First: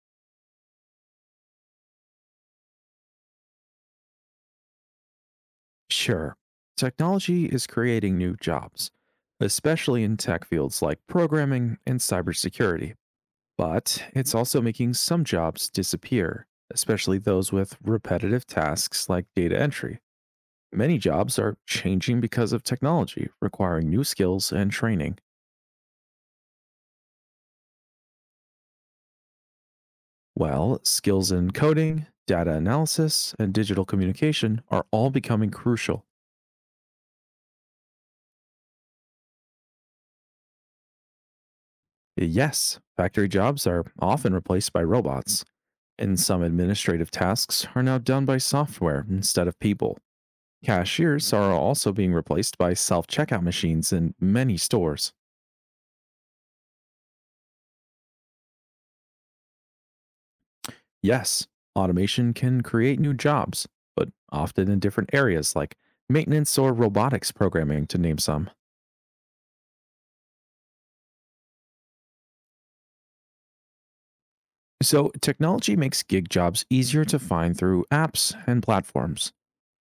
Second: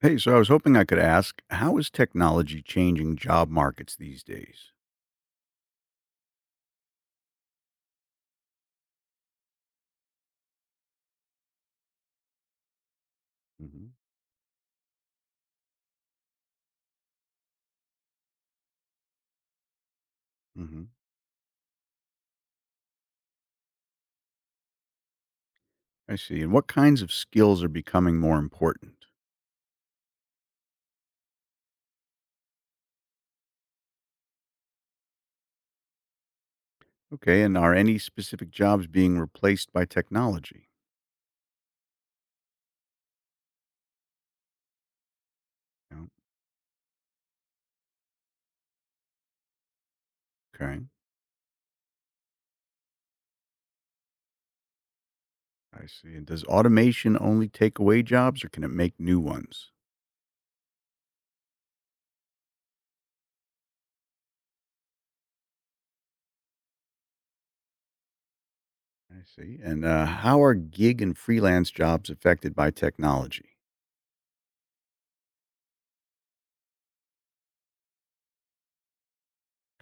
Hey, so I was hoping I could ask, how is technology changing job markets these days? Sure. Technology is creating new jobs, especially in tech fields like programming and cybersecurity, Hmm. but it's also making some jobs disappear, especially those with repetitive tasks like data entry. Hmm. Many jobs are changing because of technology, requiring new skills and training. I see. And what kinds of skills are becoming more important? Well, skills in coding, data analysis, and digital communication are all becoming crucial. Okay. And are any specific jobs being replaced by technology? Yes, factory jobs are often replaced by robots. No. And some administrative tasks are now done by software instead of people. Okay. Cashiers are also being replaced by self checkout machines in many stores. I see. And does automation only take away jobs or can it make new ones? Yes, automation can create new jobs, but often in different areas like maintenance or robotics programming, to name some. I see. And how are gig and freelance jobs affected by technology? So, technology makes gig jobs easier to find through apps and platforms.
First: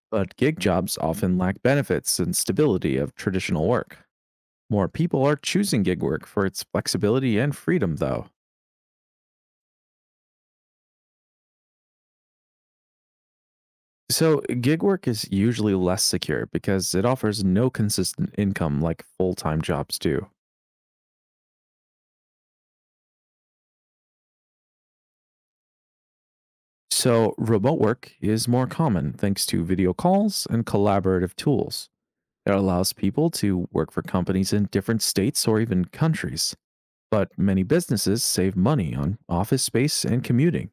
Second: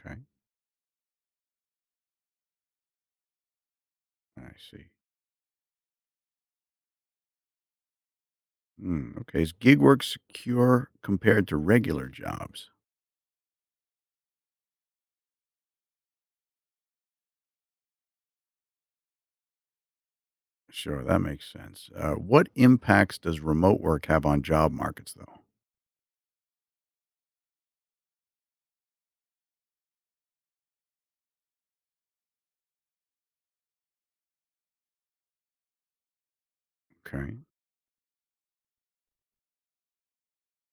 Okay. But gig jobs often lack benefits and stability of traditional work. I see. More people are choosing gig work for its flexibility and freedom, though. Hmm. Okay. Is gig work secure compared to regular jobs? So, gig work is usually less secure because it offers no consistent income like full time jobs do. Sure, that makes sense. What impacts does remote work have on job markets, though? So, remote work is more common thanks to video calls and collaborative tools. It allows people to work for companies in different states or even countries. Okay. But many businesses save money on office space and commuting.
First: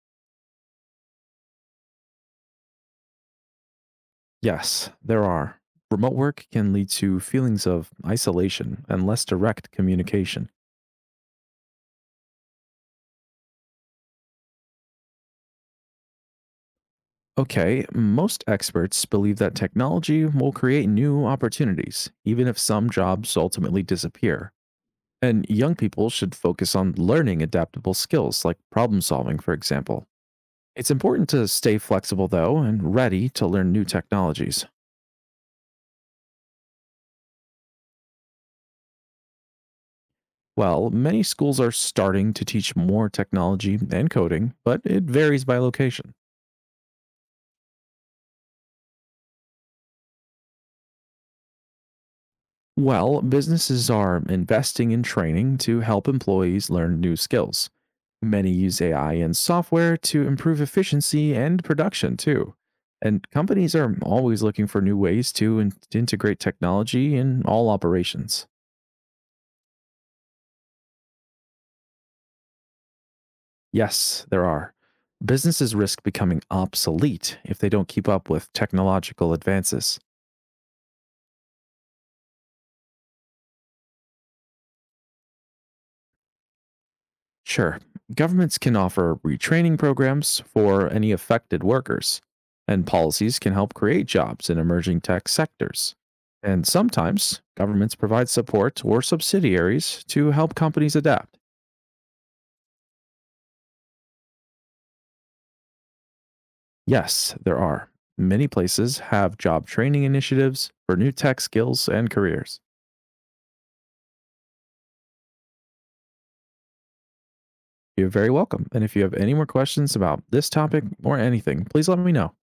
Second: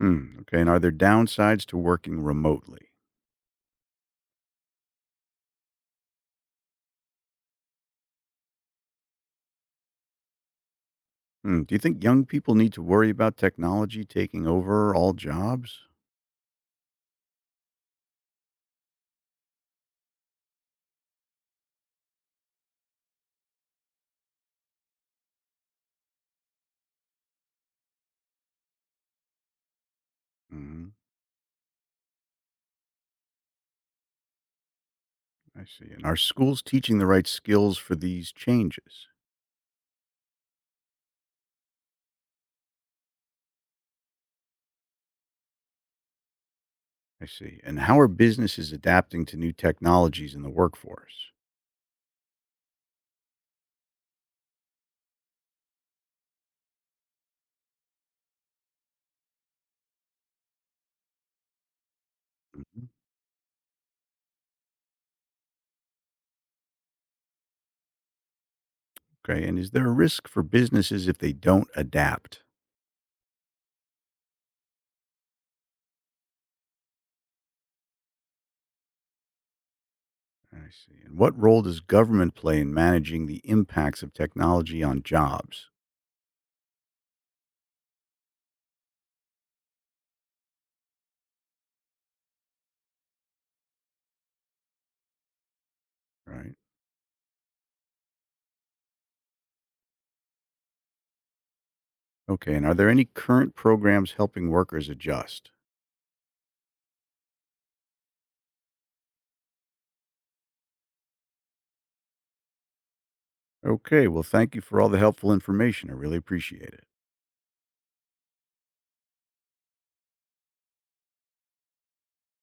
Hmm. Okay. And are there downsides to working remotely? Yes, there are. Remote work can lead to feelings of isolation and less direct communication. Hmm. Do you think young people need to worry about technology taking over all jobs? Okay, most experts believe that technology will create new opportunities, even if some jobs ultimately disappear. And young people should focus on learning adaptable skills like problem solving, for example. It's Hmm. important to stay flexible, though, and ready to learn new technologies. I see. And are schools teaching the right skills for these changes? Well, many schools are starting to teach more technology and coding, but it varies by location. I see. And how are businesses adapting to new technologies in the workforce? Well, businesses are investing in training to help employees learn new skills. Many use AI and software to improve efficiency and production too. Mhm. And companies are always looking for new ways to integrate technology in all operations. Okay. And is there a risk for businesses if they don't adapt? Yes, there are. Businesses risk becoming obsolete if they don't keep up with technological advances. I see. And what role does government play in managing the impacts of technology on jobs? Sure, governments can offer retraining programs for any affected workers, and policies can help create jobs in emerging tech sectors. Right. And sometimes governments provide support or subsidiaries to help companies adapt. Okay. And are there any current programs helping workers adjust? Yes, there are. Many places have job training initiatives for new tech skills and careers. Okay. Well, thank you for all the helpful information. I really appreciate it. You're very welcome. And if you have any more questions about this topic or anything, please let me know.